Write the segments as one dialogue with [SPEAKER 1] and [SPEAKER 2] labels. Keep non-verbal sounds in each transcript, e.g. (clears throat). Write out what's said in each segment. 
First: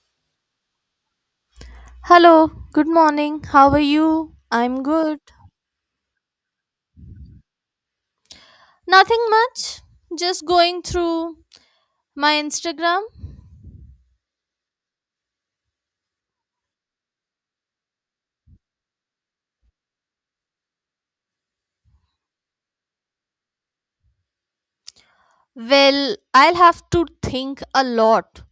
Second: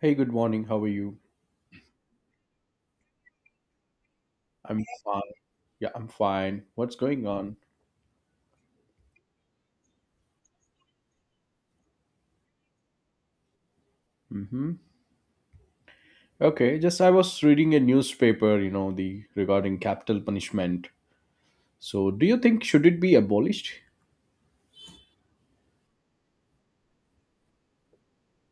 [SPEAKER 1] Hey, good morning. How are you?
[SPEAKER 2] Hello, good morning. How are you? I'm
[SPEAKER 1] I'm
[SPEAKER 2] good.
[SPEAKER 1] fine. Yeah, I'm fine. What's going on?
[SPEAKER 2] Nothing much. Just going through my Instagram.
[SPEAKER 1] Mm-hmm. Okay, just I was reading a newspaper, you know, the regarding capital punishment. So, do you think should it be abolished?
[SPEAKER 2] Well, I'll have to think a lot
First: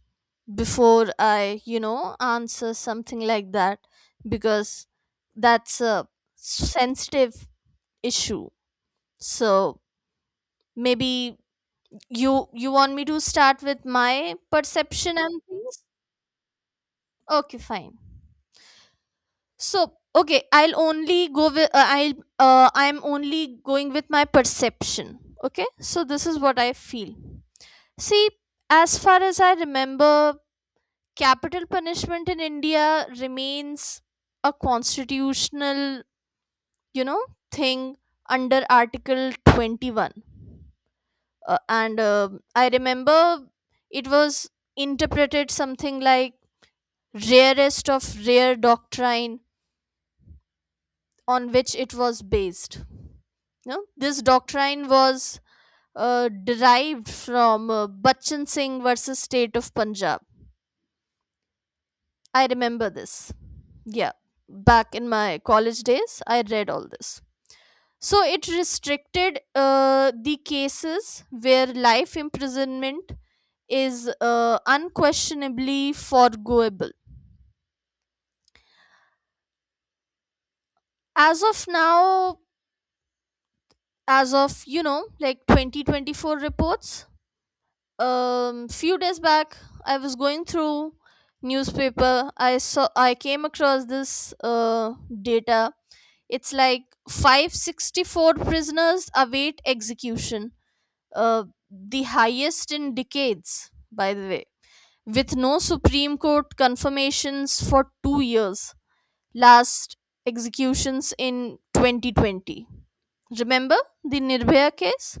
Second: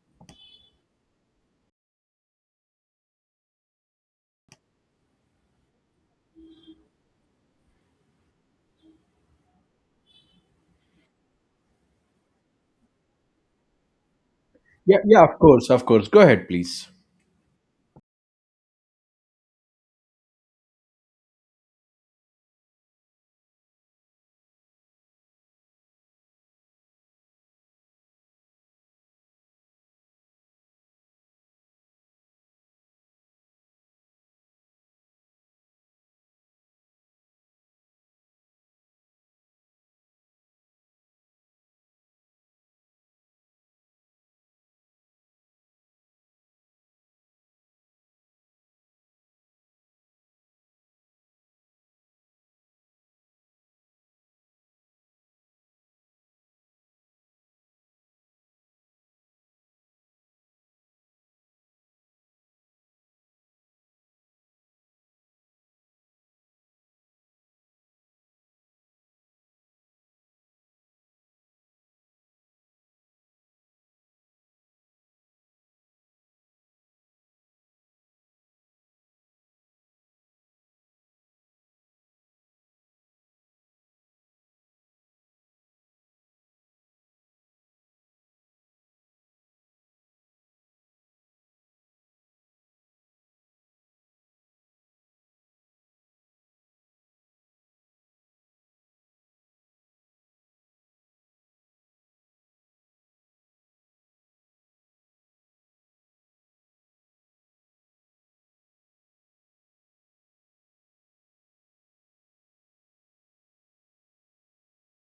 [SPEAKER 2] before I answer something like that because that's a sensitive issue. So, maybe you want me to start with my
[SPEAKER 1] Yeah,
[SPEAKER 2] perception
[SPEAKER 1] yeah, of
[SPEAKER 2] and
[SPEAKER 1] course,
[SPEAKER 2] things?
[SPEAKER 1] of course. Go ahead, please.
[SPEAKER 2] Okay, fine. So, okay, I'll only go with I'm only going with my perception. Okay? So this is what I feel. See, as far as I remember, capital punishment in India remains a constitutional, you know, thing under Article 21. And I remember it was interpreted something like rarest of rare doctrine on which it was based. No, this doctrine was derived from Bachchan Singh versus State of Punjab. I remember this. Yeah, back in my college days, I read all this. So it restricted the cases where life imprisonment is unquestionably forgoable. As of now, as of like 2024 reports, few days back I was going through newspaper. I came across this uh, data. It's like 564 prisoners await execution, the highest in decades, by the way, with no Supreme Court confirmations for 2 years. Last executions in 2020, remember the Nirbhaya case.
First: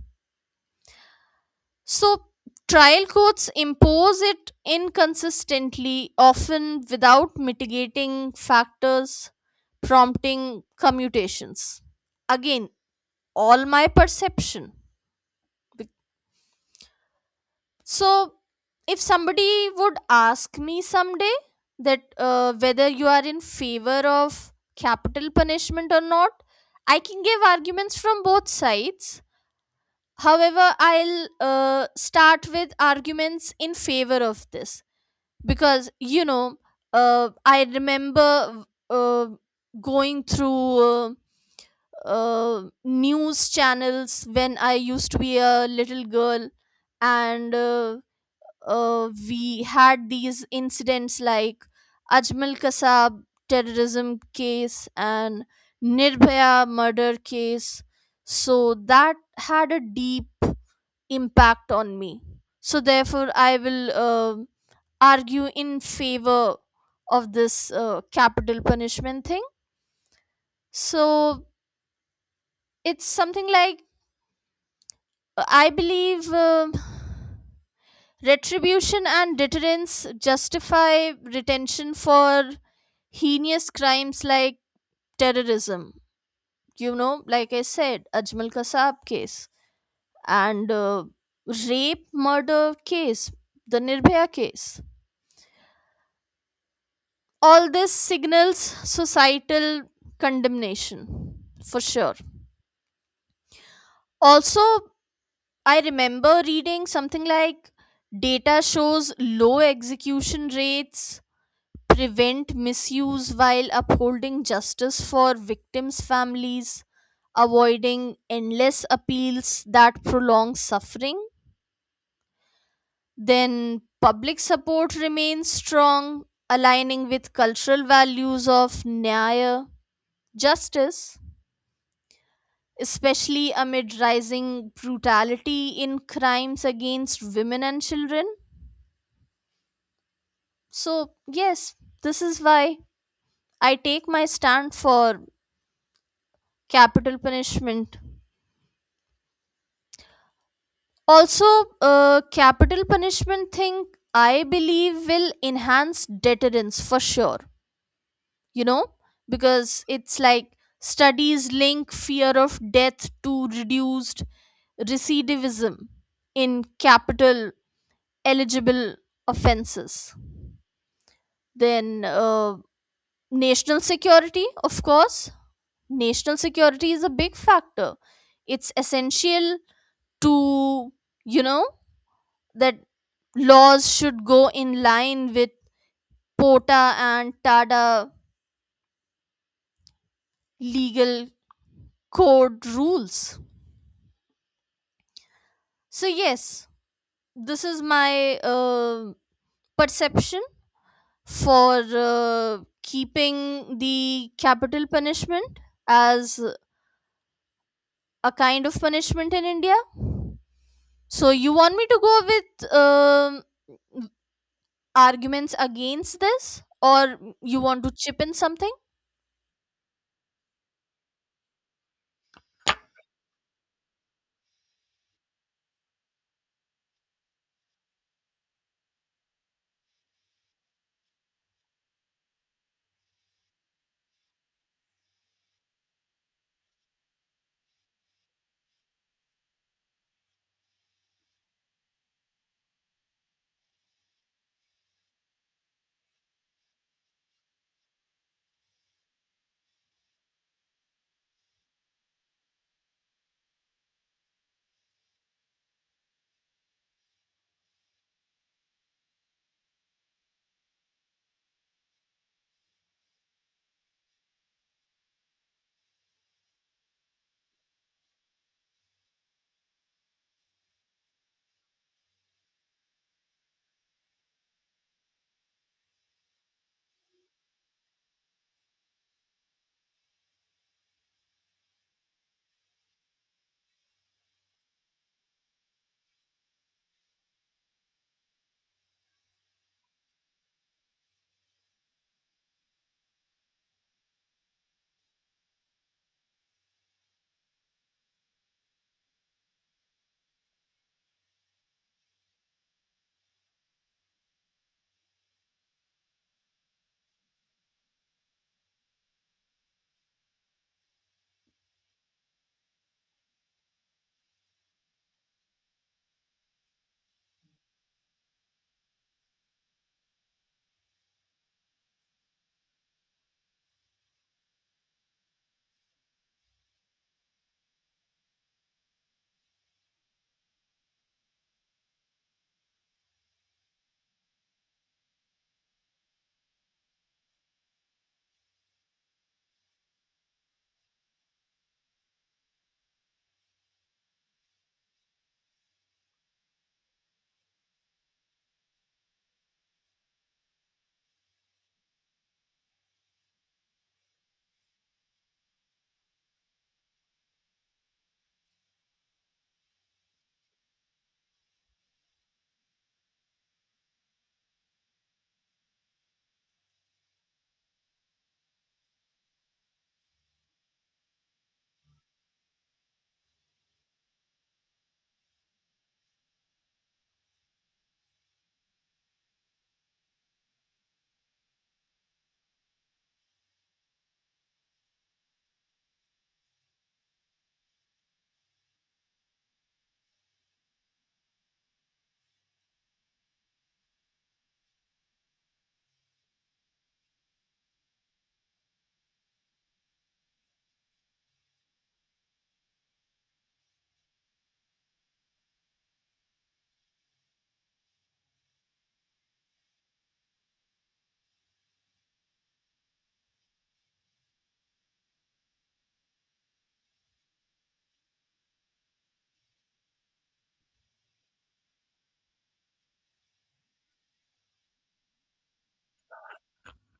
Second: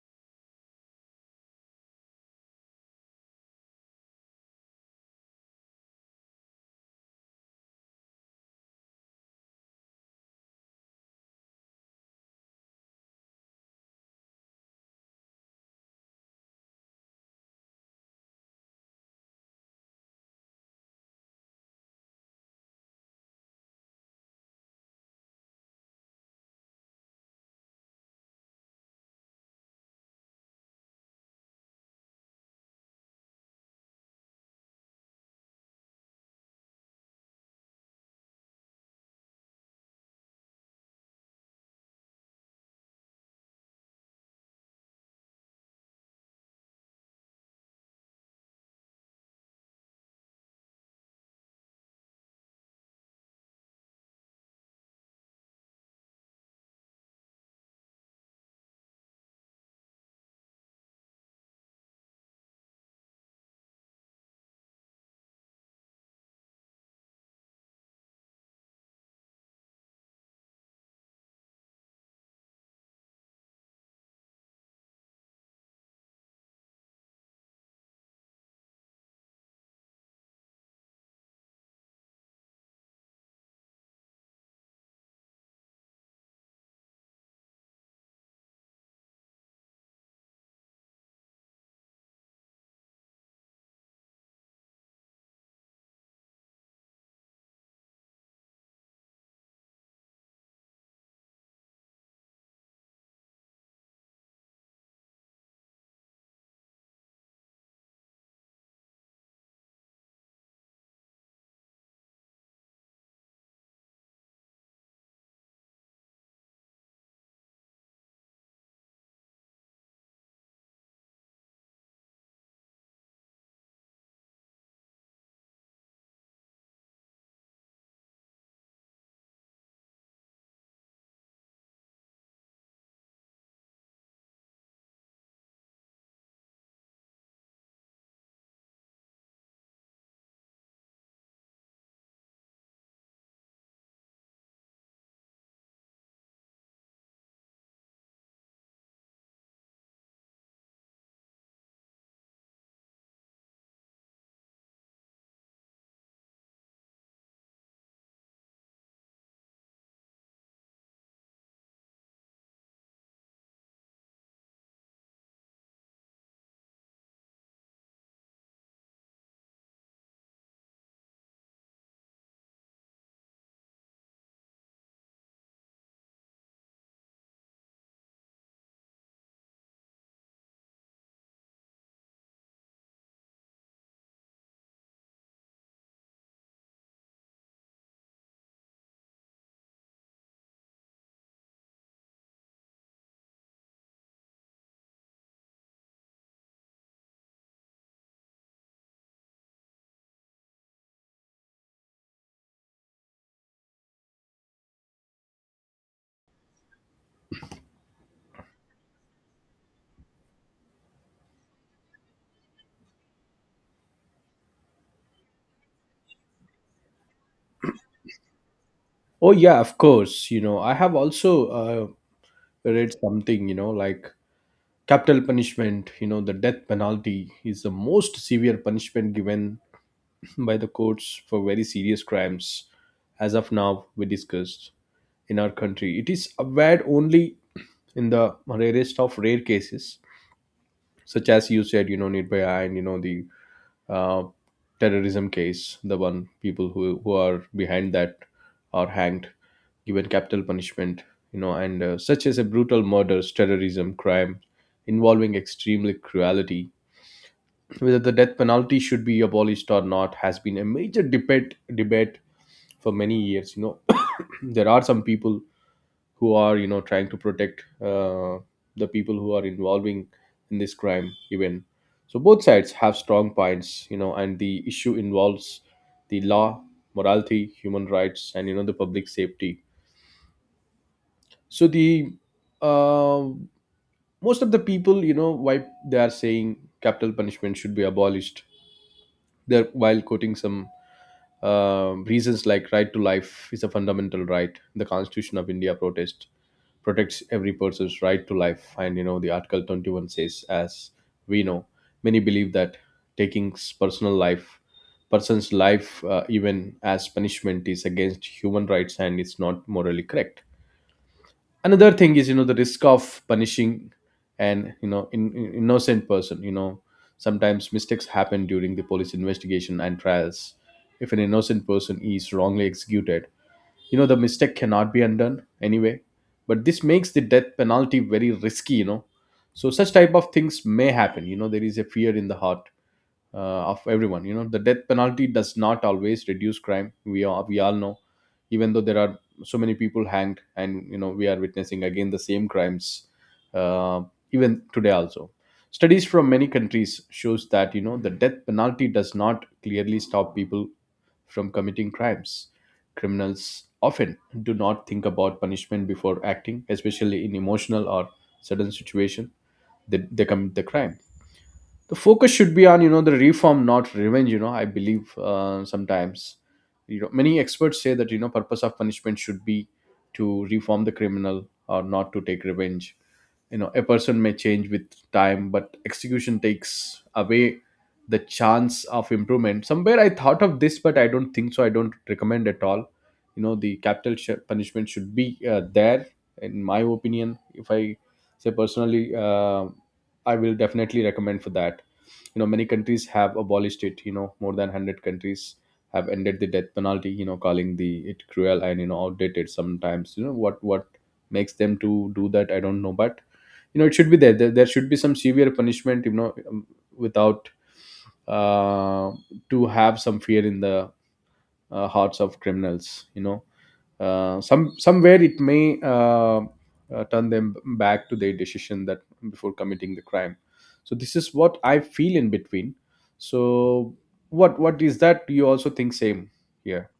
[SPEAKER 2] So, trial courts impose it inconsistently, often without mitigating factors, prompting commutations. Again, all my perception. Bec- So, if somebody would ask me someday that whether you are in favor of capital punishment or not, I can give arguments from both sides. However, I'll start with arguments in favor of this because I remember going through news channels when I used to be a little girl, and we had these incidents like Ajmal Kasab terrorism case and Nirbhaya murder case. So that had a deep impact on me. So therefore I will argue in favor of this capital punishment thing. So it's something like, I believe retribution and deterrence justify retention for heinous crimes like terrorism, you know, like I said, Ajmal Kasab case, and rape murder case, the Nirbhaya case. All this signals societal condemnation, for sure. Also, I remember reading something like data shows low execution rates prevent misuse while upholding justice for victims' families, avoiding endless appeals that prolong suffering. Then, public support remains strong, aligning with cultural values of Nyaya, justice, especially amid rising brutality in crimes against women and children. So, yes, this is why I take my stand for capital punishment. Also, capital punishment thing, I believe, will enhance deterrence for sure, you know, because it's like studies link fear of death to reduced recidivism in capital eligible offenses. Then, national security, of course. National security is a big factor. It's essential to, you know, that laws should go in line with POTA and TADA legal code rules. So, yes, this is my perception for keeping the capital punishment as a kind of punishment in India. So you want me to go with arguments against this, or you want to chip in something?
[SPEAKER 1] Oh, yeah, of course. You know, I have also read something, like capital punishment, the death penalty is the most severe punishment given by the courts for very serious crimes, as of now, we discussed in our country. It is aware only in the rarest of rare cases, such as you said, Nirbhaya, and you know the uh, terrorism case. The one people who are behind that are hanged, given capital punishment, you know, and such as a brutal murders, terrorism, crime involving extremely cruelty. Whether the death penalty should be abolished or not has been a major debate for many years. You know, (coughs) (clears throat) there are some people who are trying to protect the people who are involving in this crime even. So both sides have strong points, and the issue involves the law, morality, human rights, and the public safety. So the, uh, most of the people, why they are saying capital punishment should be abolished, they're while quoting some reasons, like right to life is a fundamental right. The constitution of India protest protects every person's right to life. And you know, the Article 21 says, as we know, many believe that taking personal life, person's life, even as punishment, is against human rights and it's not morally correct. Another thing is, you know, the risk of punishing an innocent person. You know, sometimes mistakes happen during the police investigation and trials. If an innocent person is wrongly executed, the mistake cannot be undone anyway, but this makes the death penalty very risky. You know, so such type of things may happen. You know, there is a fear in the heart of everyone. You know, the death penalty does not always reduce crime. We all know, even though there are so many people hanged, and we are witnessing again the same crimes, uh, even today also. Studies from many countries shows that the death penalty does not clearly stop people from committing crimes. Criminals often do not think about punishment before acting, especially in emotional or sudden situation. They commit the crime. The focus should be on, the reform, not revenge. You know, I believe, sometimes, many experts say that, purpose of punishment should be to reform the criminal or not to take revenge. You know, a person may change with time, but execution takes away the chance of improvement. Somewhere I thought of this, but I don't think so. I don't recommend at all, the capital punishment should be there. In my opinion, if I say personally, I will definitely recommend for that. You know, many countries have abolished it. You know, more than 100 countries have ended the death penalty, calling the it cruel and outdated sometimes. You know what makes them to do that? I don't know, but it should be there. There should be some severe punishment. You know, without, uh, to have some fear in the, hearts of criminals. You know, somewhere it may, turn them back to their decision that before committing the crime. So this is what I feel. In between, so what is that? Do you also think same here?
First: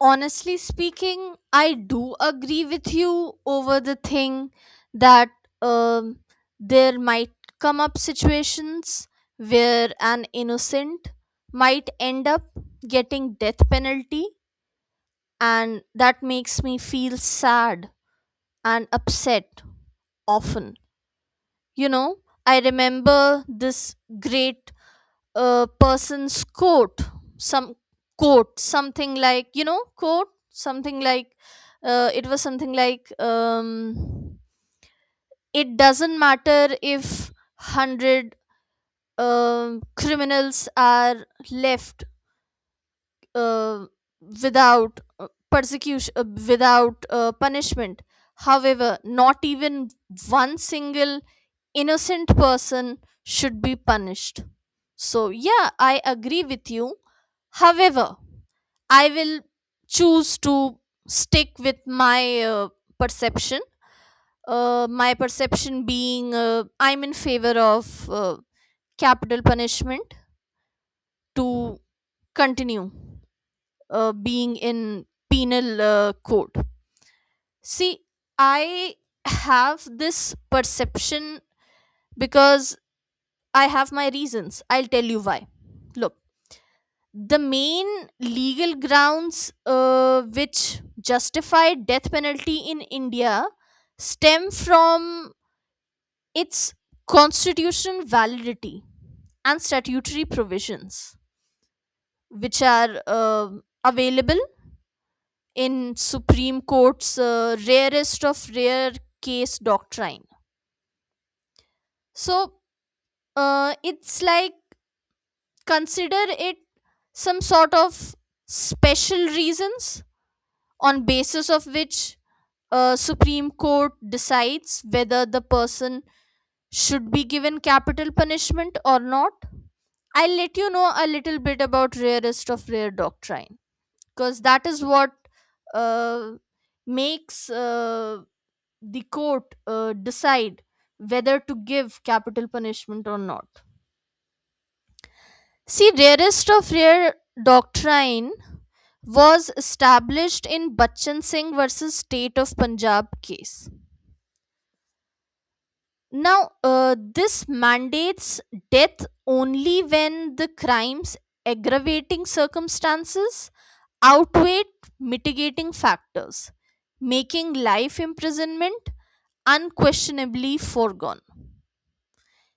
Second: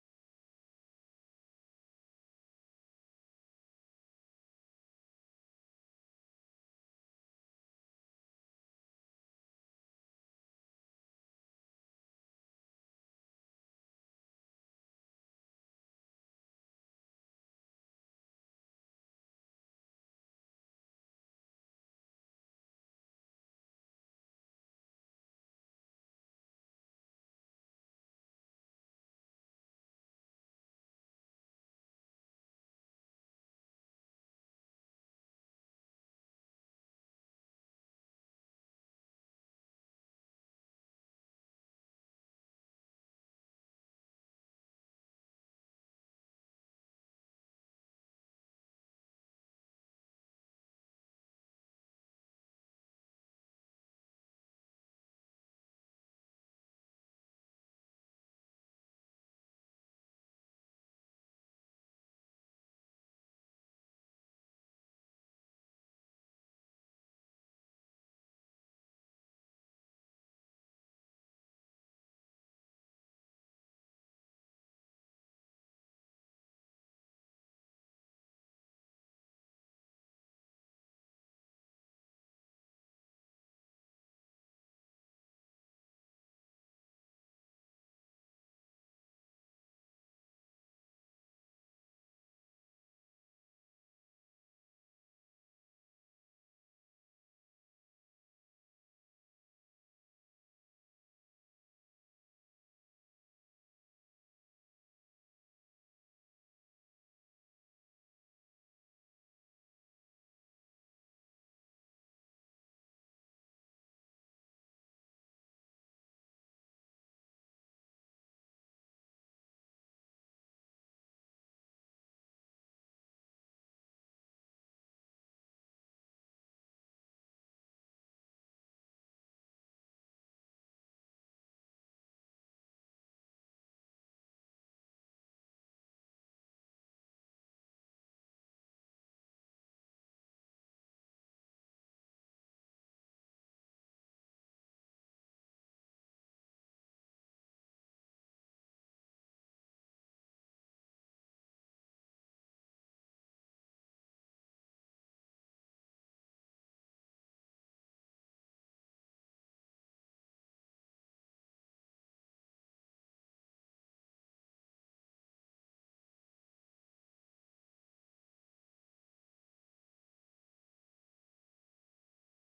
[SPEAKER 2] Honestly speaking, I do agree with you over the thing that um, there might come up situations where an innocent might end up getting death penalty, and that makes me feel sad and upset often. You know, I remember this great a person's coat, some quote, something like, you know, quote something like, it was something like, it doesn't matter if 100 criminals are left uh, without persecution, without punishment, however not even one single innocent person should be punished. So, yeah, I agree with you. However, I will choose to stick with my perception. My perception being, I'm in favor of capital punishment to continue being in penal code. See, I have this perception because I have my reasons. I'll tell you why. Look, the main legal grounds which justify death penalty in India stem from its constitutional validity and statutory provisions, which are available in Supreme Court's rarest of rare case doctrine. So it's like, consider it some sort of special reasons on basis of which a Supreme Court decides whether the person should be given capital punishment or not. I'll let you know a little bit about rarest of rare doctrine, because that is what uh, makes the court decide whether to give capital punishment or not. See, rarest of rare doctrine was established in Bachchan Singh versus State of Punjab case. Now, this mandates death only when the crime's aggravating circumstances outweigh mitigating factors, making life imprisonment unquestionably foregone.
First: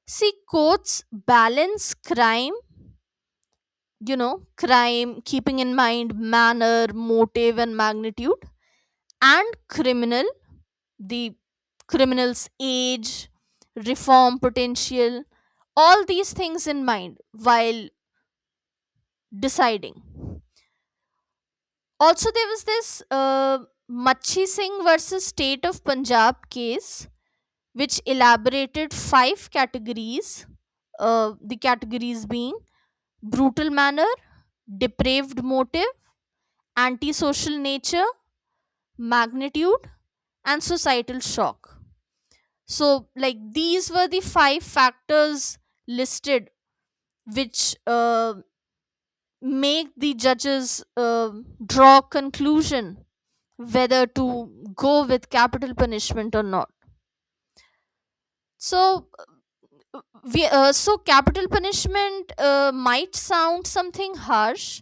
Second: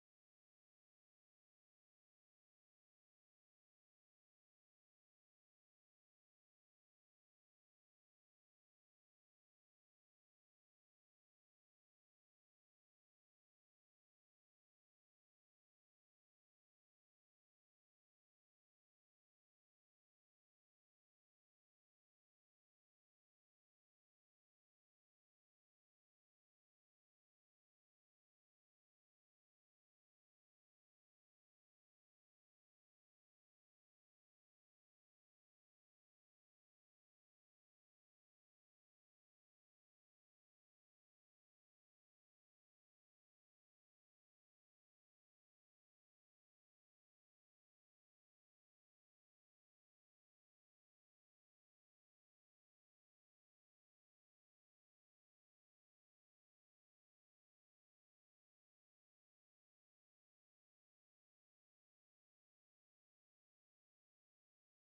[SPEAKER 2] See, courts balance crime, keeping in mind manner, motive, and magnitude, and the criminal's age, reform potential, all these things in mind while deciding. Also, there was this Machi Singh versus State of Punjab case, which elaborated five categories. The categories being brutal manner, depraved motive, antisocial nature, magnitude, and societal shock. So like these were the five factors listed, which make the judges draw conclusion whether to go with capital punishment or not. So uh, we so capital punishment might sound something harsh,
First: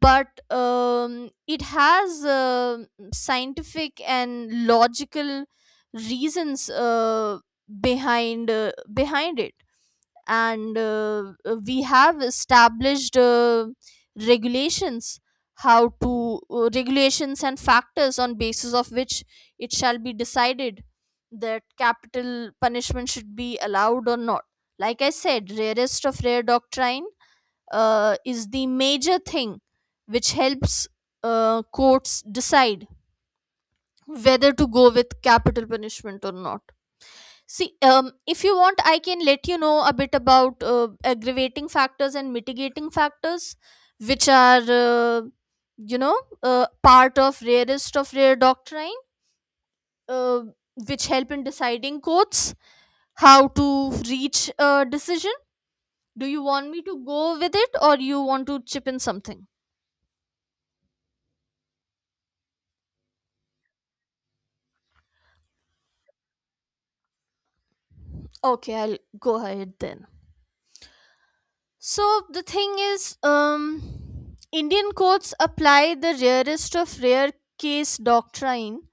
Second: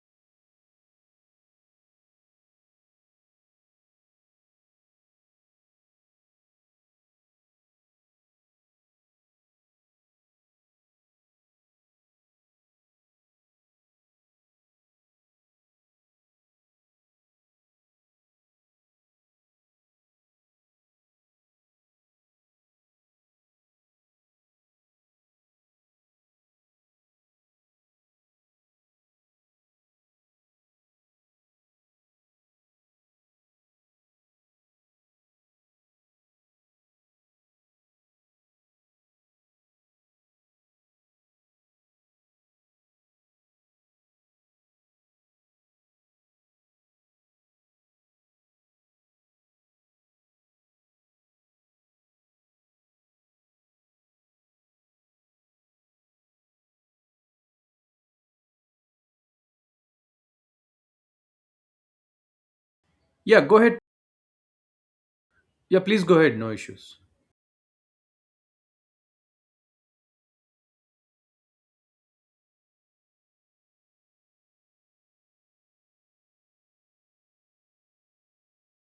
[SPEAKER 2] but it has scientific and logical reasons behind it. And we have established regulations, how to regulations and factors on basis of which it shall be decided that capital punishment should be allowed or not. Like I said, rarest of rare doctrine is the major thing which helps courts decide whether to go with capital punishment or not. See, if you want, I can let you know a bit about aggravating factors and mitigating factors, which are, part of rarest of rare doctrine, uh, which help in deciding courts, how to reach a decision. Do you want me to go with it or you want to chip in something?
[SPEAKER 1] Yeah, go ahead. Yeah, please go ahead. No issues.
[SPEAKER 2] Okay, I'll go ahead then. So the thing is, Indian courts apply the rarest of rare case doctrine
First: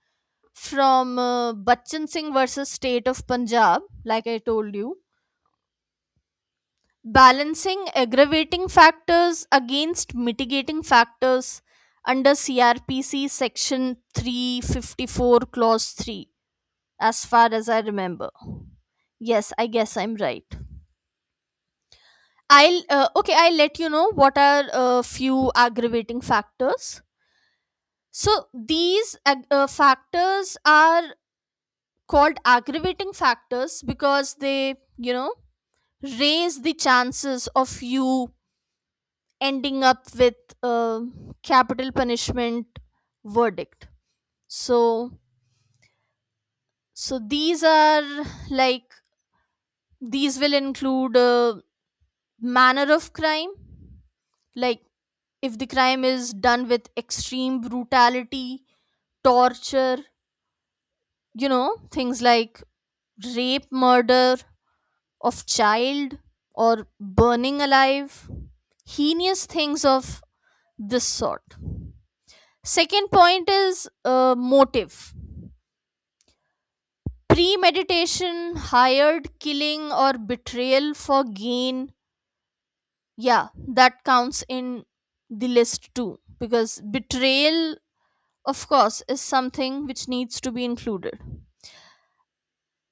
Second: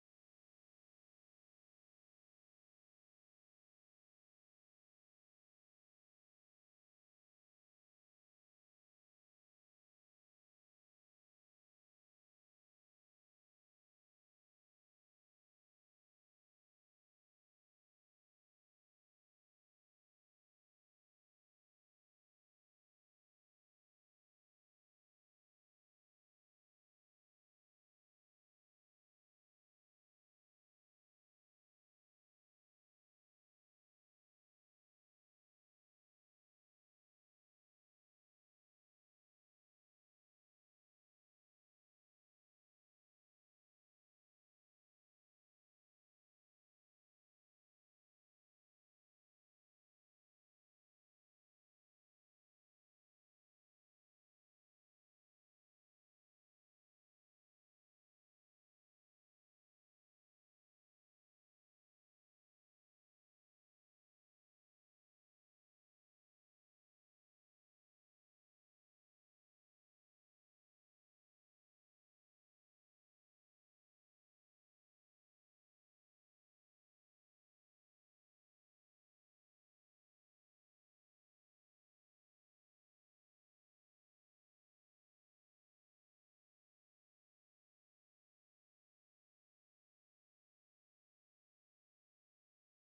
[SPEAKER 2] from Bachchan Singh versus State of Punjab, like I told you, balancing aggravating factors against mitigating factors under CRPC section 354 clause 3, as far as I remember. Yes, I guess I'm right. I'll okay, I'll let you know what are a few aggravating factors. So these factors are called aggravating factors because they, you know, raise the chances of you ending up with a capital punishment verdict. So these are like, these will include manner of crime. Like if the crime is done with extreme brutality, torture, you know, things like rape murder of child or burning alive, heinous things of this sort. Second point is motive. Premeditation, hired killing, or betrayal for gain. Yeah, that counts in the list too. Because betrayal, of course, is something which needs to be included.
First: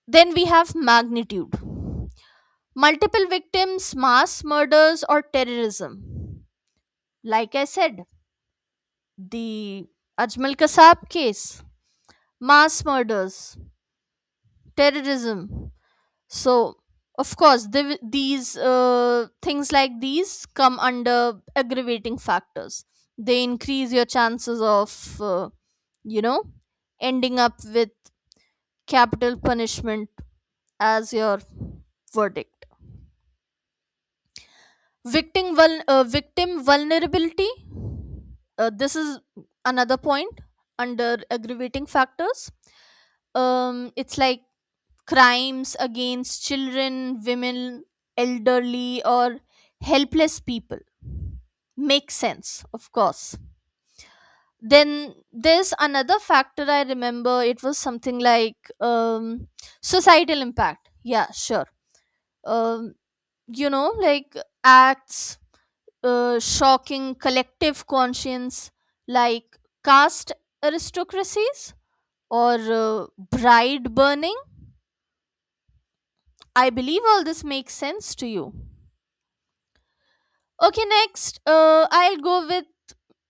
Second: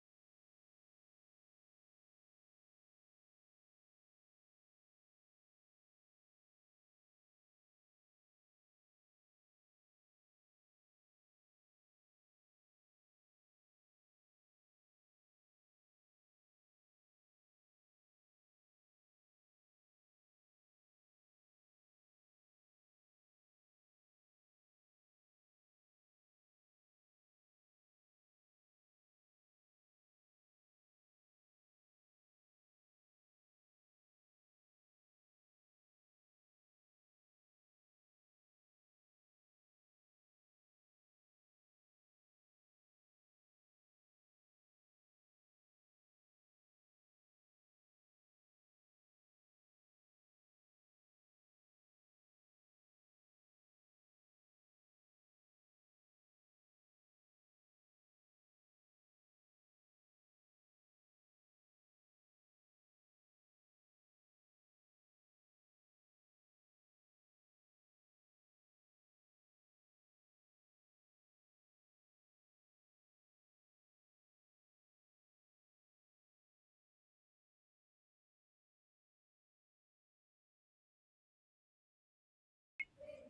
[SPEAKER 2] Then we have magnitude. Multiple victims, mass murders, or terrorism. Like I said, the Ajmal Kasab case, mass murders, terrorism, so of course these things like these come under aggravating factors. They increase your chances of, you know ending up with capital punishment as your verdict. Victim vulnerability, this is another point under aggravating factors. It's like crimes against children, women, elderly, or helpless people. Makes sense, of course. Then there's another factor I remember. It was something like, societal impact. Yeah, sure. Um, you know, like acts shocking collective conscience, like caste aristocracies or bride burning. I believe all this makes sense to you. Okay, next, I'll go with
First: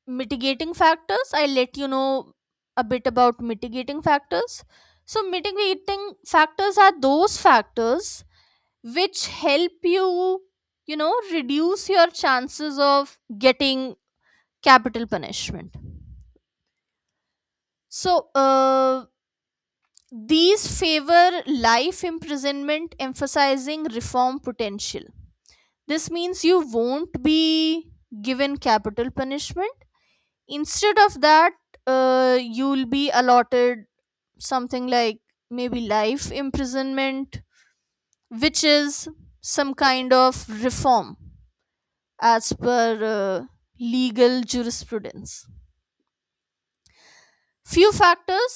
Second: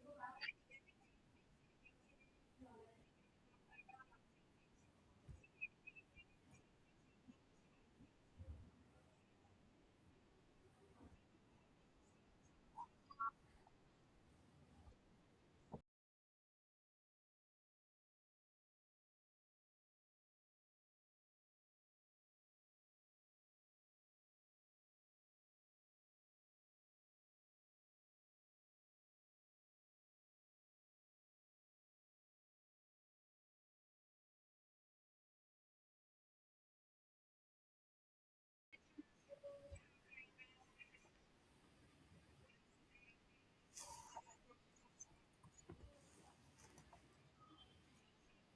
[SPEAKER 2] mitigating factors. I'll let you know a bit about mitigating factors. So, mitigating factors are those factors which help you, you know, reduce your chances of getting capital punishment. So, these favor life imprisonment, emphasizing reform potential. This means you won't be given capital punishment. Instead of that, you'll be allotted something like maybe life imprisonment, which is some kind of reform as per uh, legal jurisprudence. Few factors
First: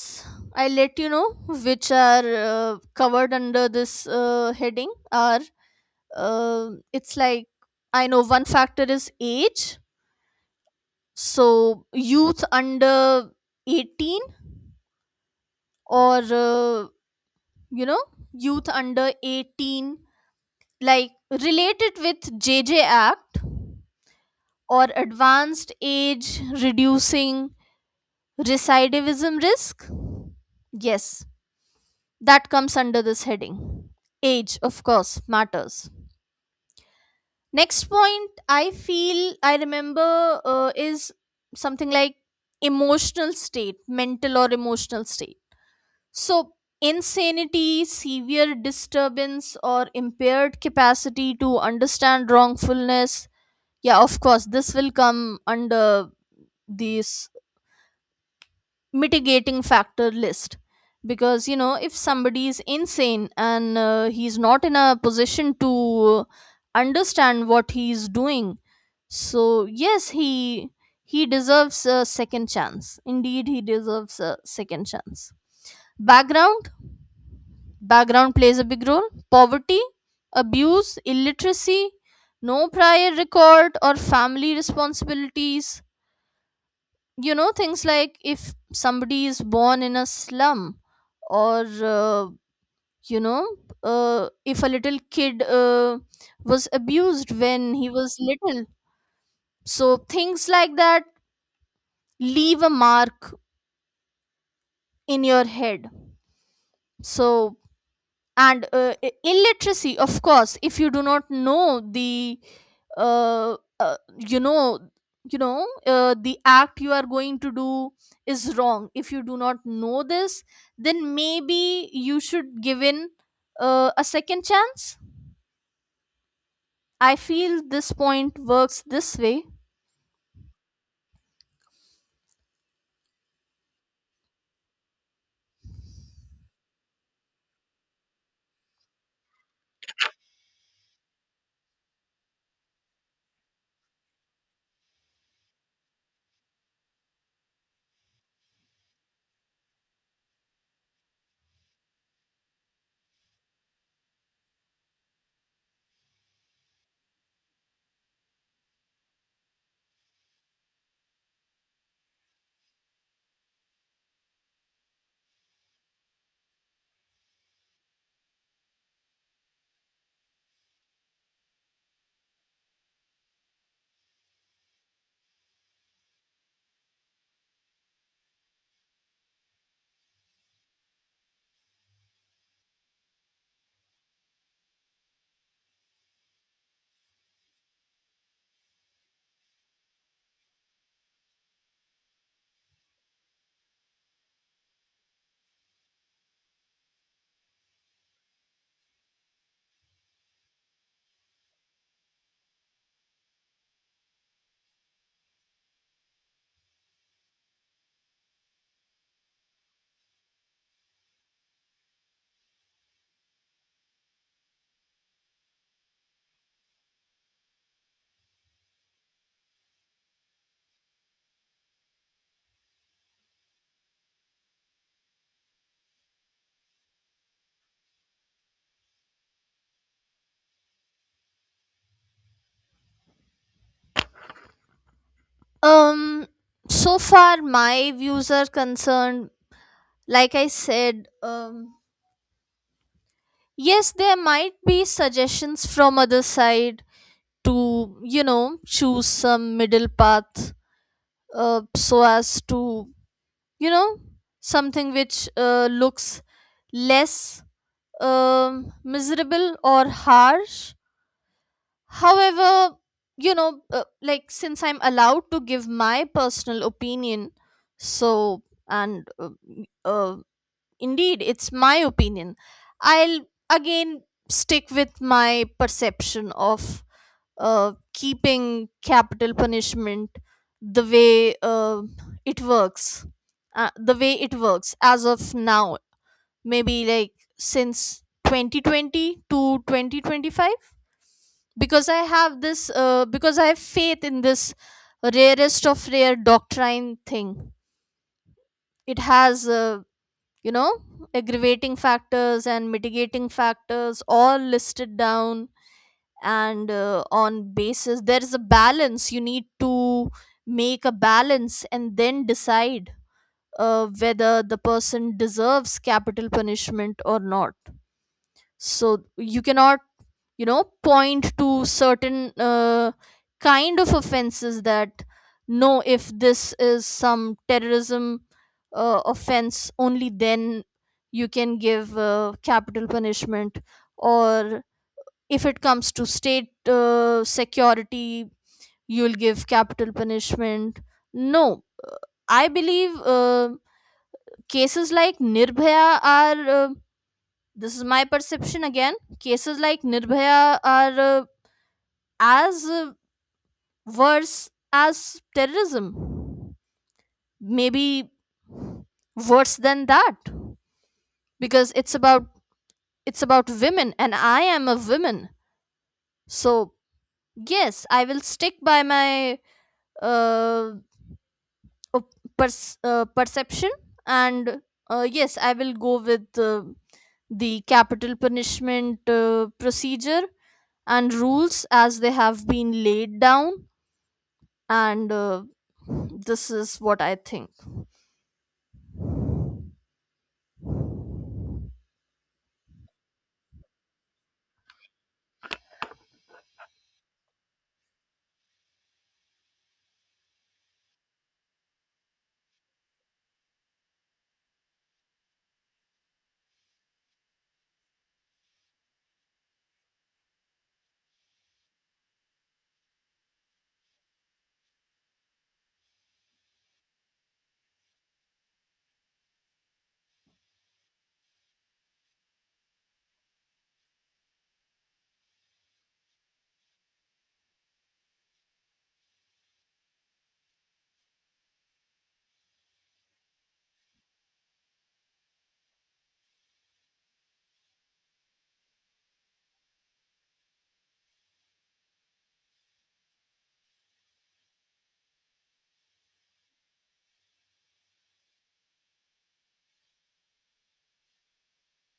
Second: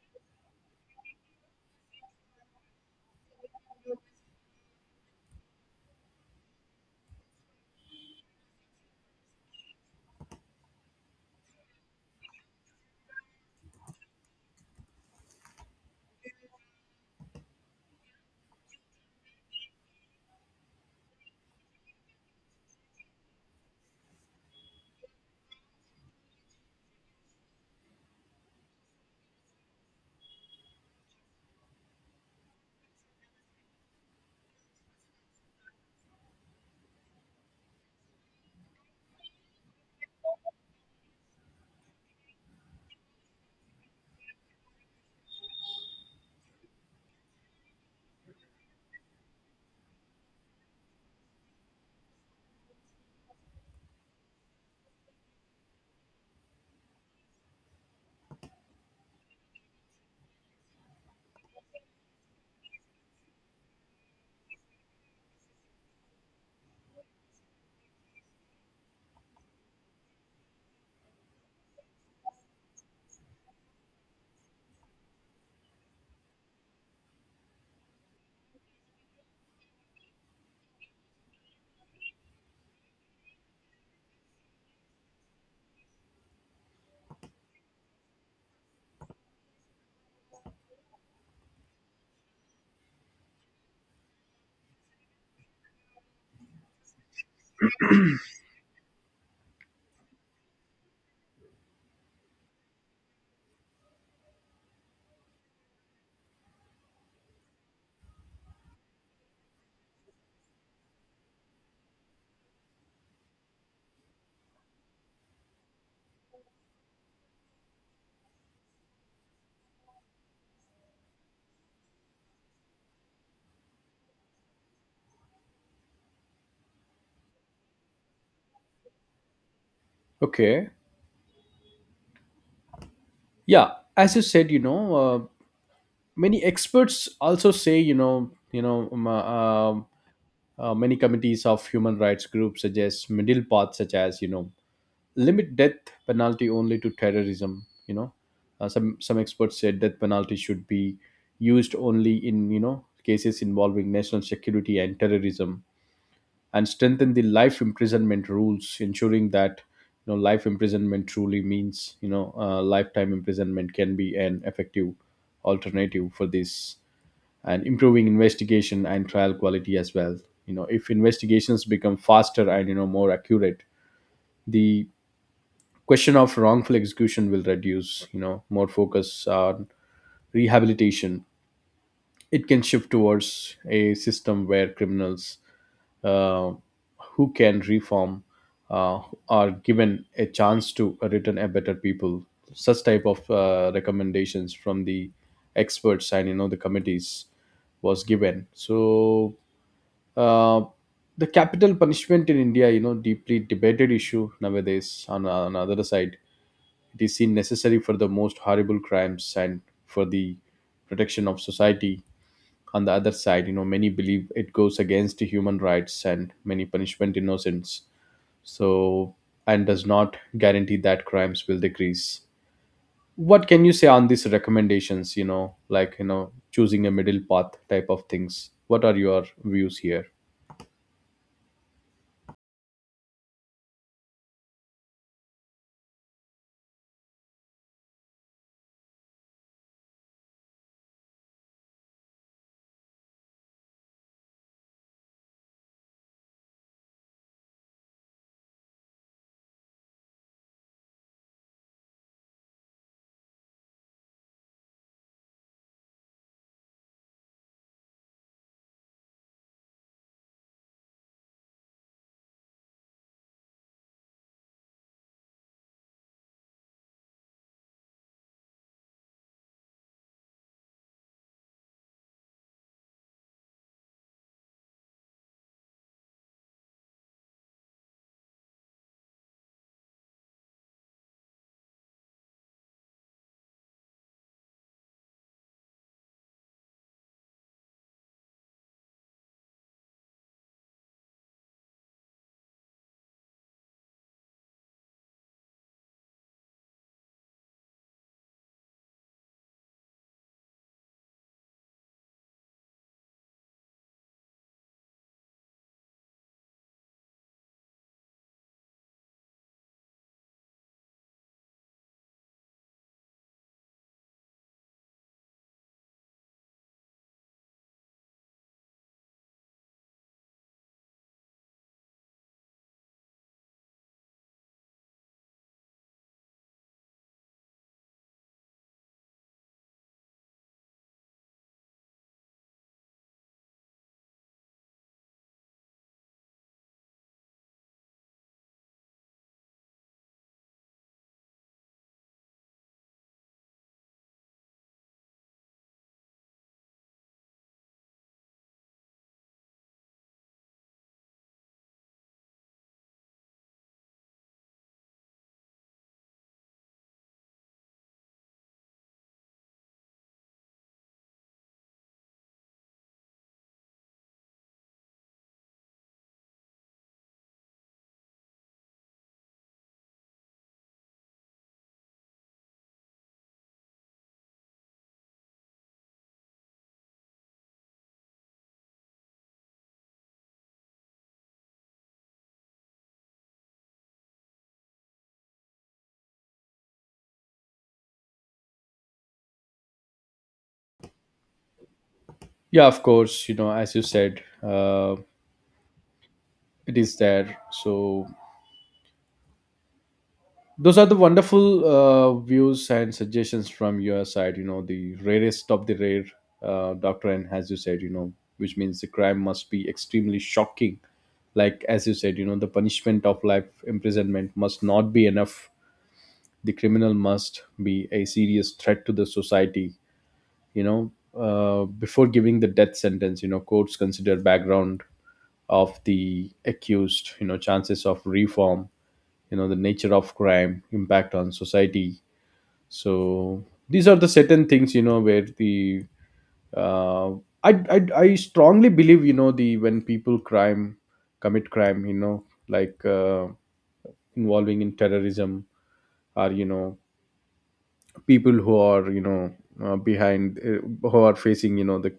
[SPEAKER 2] I let you know which are covered under this heading are, it's like, I know one factor is age. So youth under 18, or uh, you know youth under 18, like related with JJ Act, or advanced age reducing recidivism risk. Yes, that comes under this heading. Age of course matters. Next point I feel I remember is something like emotional state mental or emotional state. So, insanity, severe disturbance, or impaired capacity to understand wrongfulness. Yeah, of course, this will come under this mitigating factor list. Because, you know, if somebody is insane and he's not in a position to understand what he's doing, so yes, he deserves a second chance. Indeed, he deserves a second chance. Background background plays a big role. Poverty, abuse, illiteracy, no prior record, or family responsibilities. You know, things like if somebody is born in a slum, or, you know, if a little kid was abused when he was little. So, things like that leave a mark in your head. So, Illiteracy, of course, if you do not know the uh, uh, you know the act you are going to do is wrong, if you do not know this, then maybe you should give in a second chance. I feel this point works this way.
[SPEAKER 1] Okay. Yeah, as you said, you know, many experts also say, you know, um, uh, um, many committees of human rights groups suggest middle path, such as, limit death penalty only to terrorism. Some experts said death penalty should be used only in, cases involving national security and terrorism, and strengthen the life imprisonment rules, ensuring that, life imprisonment truly means, lifetime imprisonment can be an effective alternative for this, and improving investigation and trial quality as well. You know, if investigations become faster and, more accurate, the question of wrongful execution will reduce. You know, more focus on rehabilitation, it can shift towards a system where criminals, uh, who can reform, uh, are given a chance to return a better people. Such type of, recommendations from the experts and, the committees was given. So, uh, the capital punishment in India, deeply debated issue nowadays. On on, the other side, it is seen necessary for the most horrible crimes and for the protection of society. On the other side, many believe it goes against human rights and many punishment innocence. So, and does not guarantee that crimes will decrease. What can you say on these recommendations? You know, like, choosing a middle path type of things. What are your views here?
[SPEAKER 2] um so far my views are concerned, like I said, yes, there might be suggestions from other side to, you know, choose some middle path, so as to, you know, something which looks less miserable or harsh. However, like, since I'm allowed to give my personal opinion, so and uh, indeed it's my opinion, I'll again stick with my perception of keeping capital punishment the way it works, the way it works as of now, maybe like since 2020 to 2025, because I have faith in this rarest of rare doctrine thing. It has, you know aggravating factors and mitigating factors all listed down, and on basis there is a balance, you need to make a balance and then decide whether the person deserves capital punishment or not. So you cannot, you know, point to certain kind of offenses that no, if this is some terrorism offense only then you can give capital punishment, or if it comes to state security, you'll give capital punishment. No. uh, I believe cases like Nirbhaya are, this is my perception again, cases like Nirbhaya are, as worse as terrorism, maybe worse than that, because it's about, it's about women, and I am a woman. So yes, I will stick by my uh, uh, perception, and yes, I will go with the capital punishment procedure and rules as they have been laid down. And this is what I think.
[SPEAKER 1] Yeah, of course. You know, as you said, it is there. So those are the wonderful, views and suggestions from your side. You know, the rarest of the rare, Dr. N, as you said, you know, which means the crime must be extremely shocking. Like as you said, the punishment of life imprisonment must not be enough. The criminal must be a serious threat to the society, you know before giving the death sentence. You know, courts consider background of the accused, chances of reform, the nature of crime, impact on society. So these are the certain things, where the, uh, I strongly believe, the when people crime commit crime, like, involving in terrorism, or, people who are, behind, who are facing, the,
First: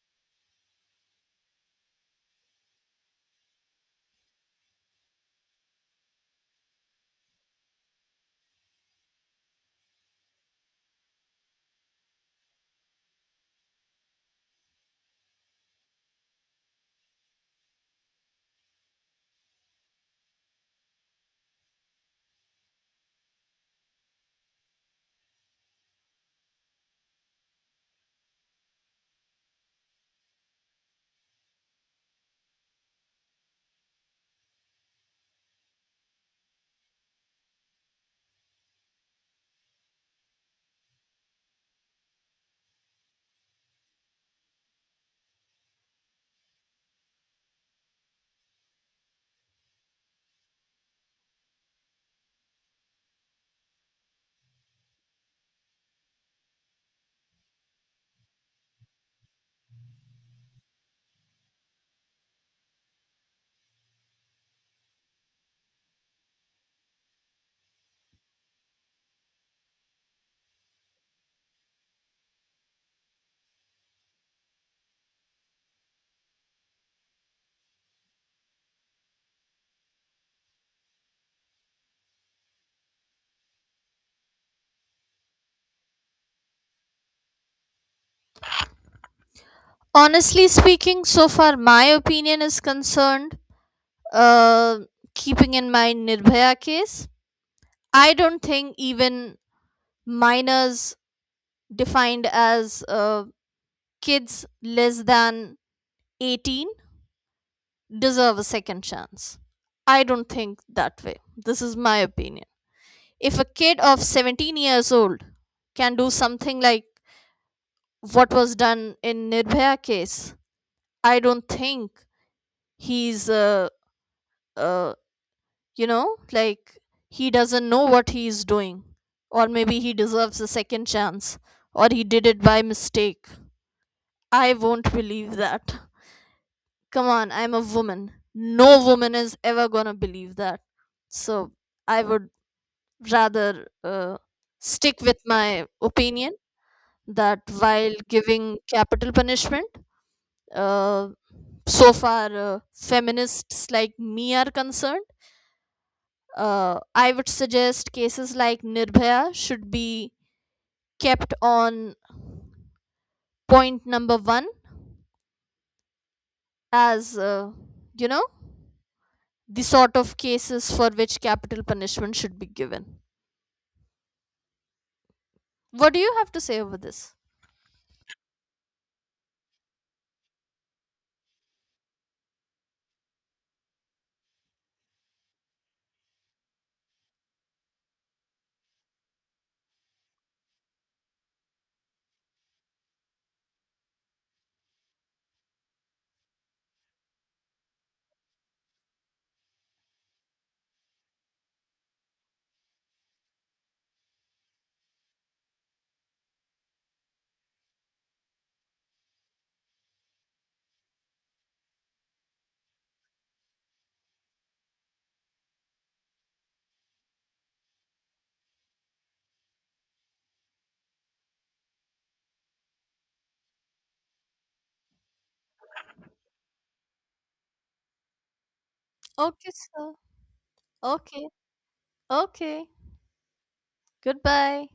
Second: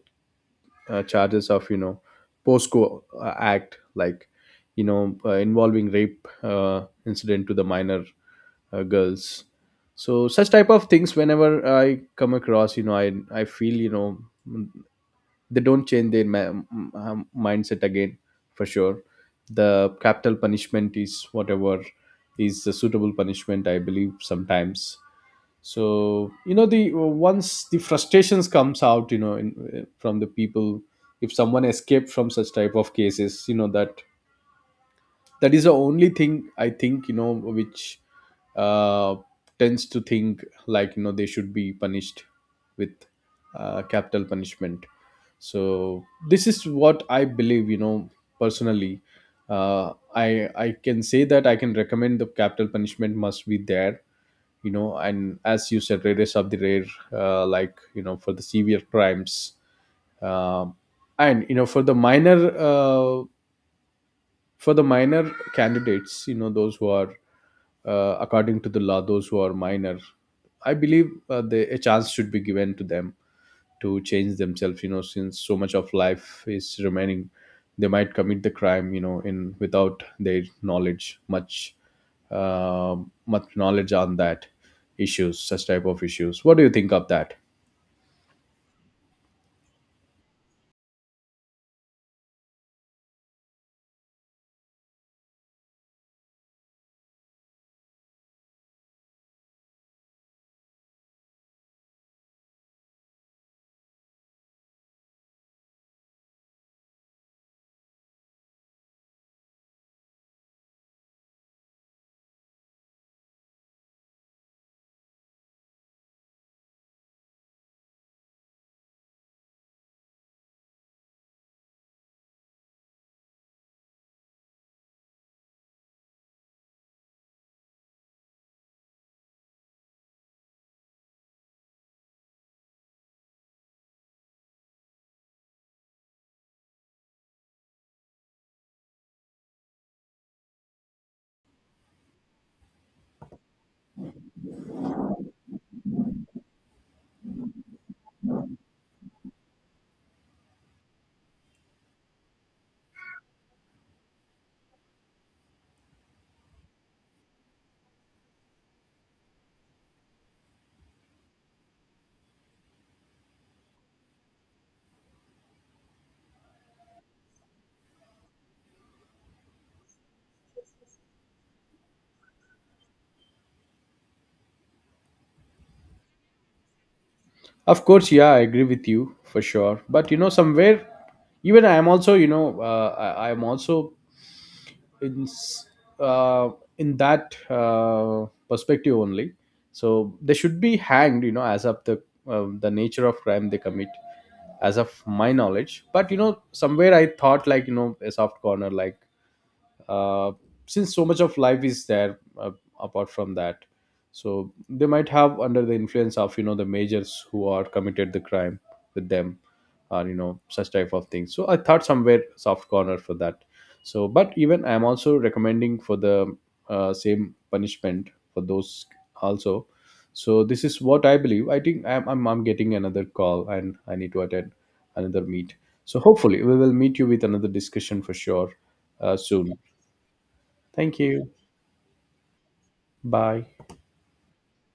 [SPEAKER 1] charges of, POSCO, act, like, involving rape, incident to the minor, girls. So such type of things, whenever I come across, I feel, mm, they don't change their, mindset again, for sure. The capital punishment is whatever is the suitable punishment, I believe, sometimes. So, you know, the once the frustrations comes out, you know, from the people. If someone escaped from such type of cases, you know, that is the only thing, I think, which, uh, tends to think like, they should be punished with, capital punishment. So this is what I believe, personally, I can say that I can recommend the capital punishment must be there, and as you said, rarest of the rare, like, you know, for the severe crimes, um, and, for the minor, for the minor candidates, you know, those who are, according to the law, those who are minor, I believe, a chance should be given to them to change themselves. You know, since so much of life is remaining, they might commit the crime, in without their knowledge much, uh, much knowledge on that issues. Such type of issues, what do you think of that?
[SPEAKER 2] Honestly speaking, so far my opinion is concerned, uh, keeping in mind Nirbhaya case, I don't think even minors, defined as uh, kids less than 18, deserve a second chance. I don't think that way. This is my opinion. If a kid of 17 years old can do something like what was done in Nirbhaya case, I don't think he's, uh, uh, you know, like he doesn't know what he is doing, or maybe he deserves a second chance, or he did it by mistake. I won't believe that. Come on, I'm a woman. No woman is ever gonna believe that. So I would rather stick with my opinion that while giving capital punishment, uh, so far feminists like me are concerned, I would suggest cases like Nirbhaya should be kept on point number one as, you know, the sort of cases for which capital punishment should be given. What do you have to say over this?
[SPEAKER 1] Of course, yeah, I agree with you for sure. But you know somewhere, even I am also, you know, I am also in, uh, that, perspective only. So they should be hanged, you know, as of the, the nature of crime they commit, as of my knowledge. But, you know, somewhere I thought like, you know, a soft corner, like, uh, since so much of life is there, apart from that. So they might have under the influence of, you know, the majors who are committed the crime with them, or, you know, such type of things. So I thought somewhere soft corner for that. So but even I'm also recommending for the, same punishment for those also. So this is what I believe. I think I'm getting another call, and I need to attend another meet. So hopefully we will meet you with another discussion for sure,
[SPEAKER 2] Okay,
[SPEAKER 1] soon.
[SPEAKER 2] sir.
[SPEAKER 1] Thank
[SPEAKER 2] Okay.
[SPEAKER 1] you.
[SPEAKER 2] Okay.
[SPEAKER 1] Bye.
[SPEAKER 2] Goodbye.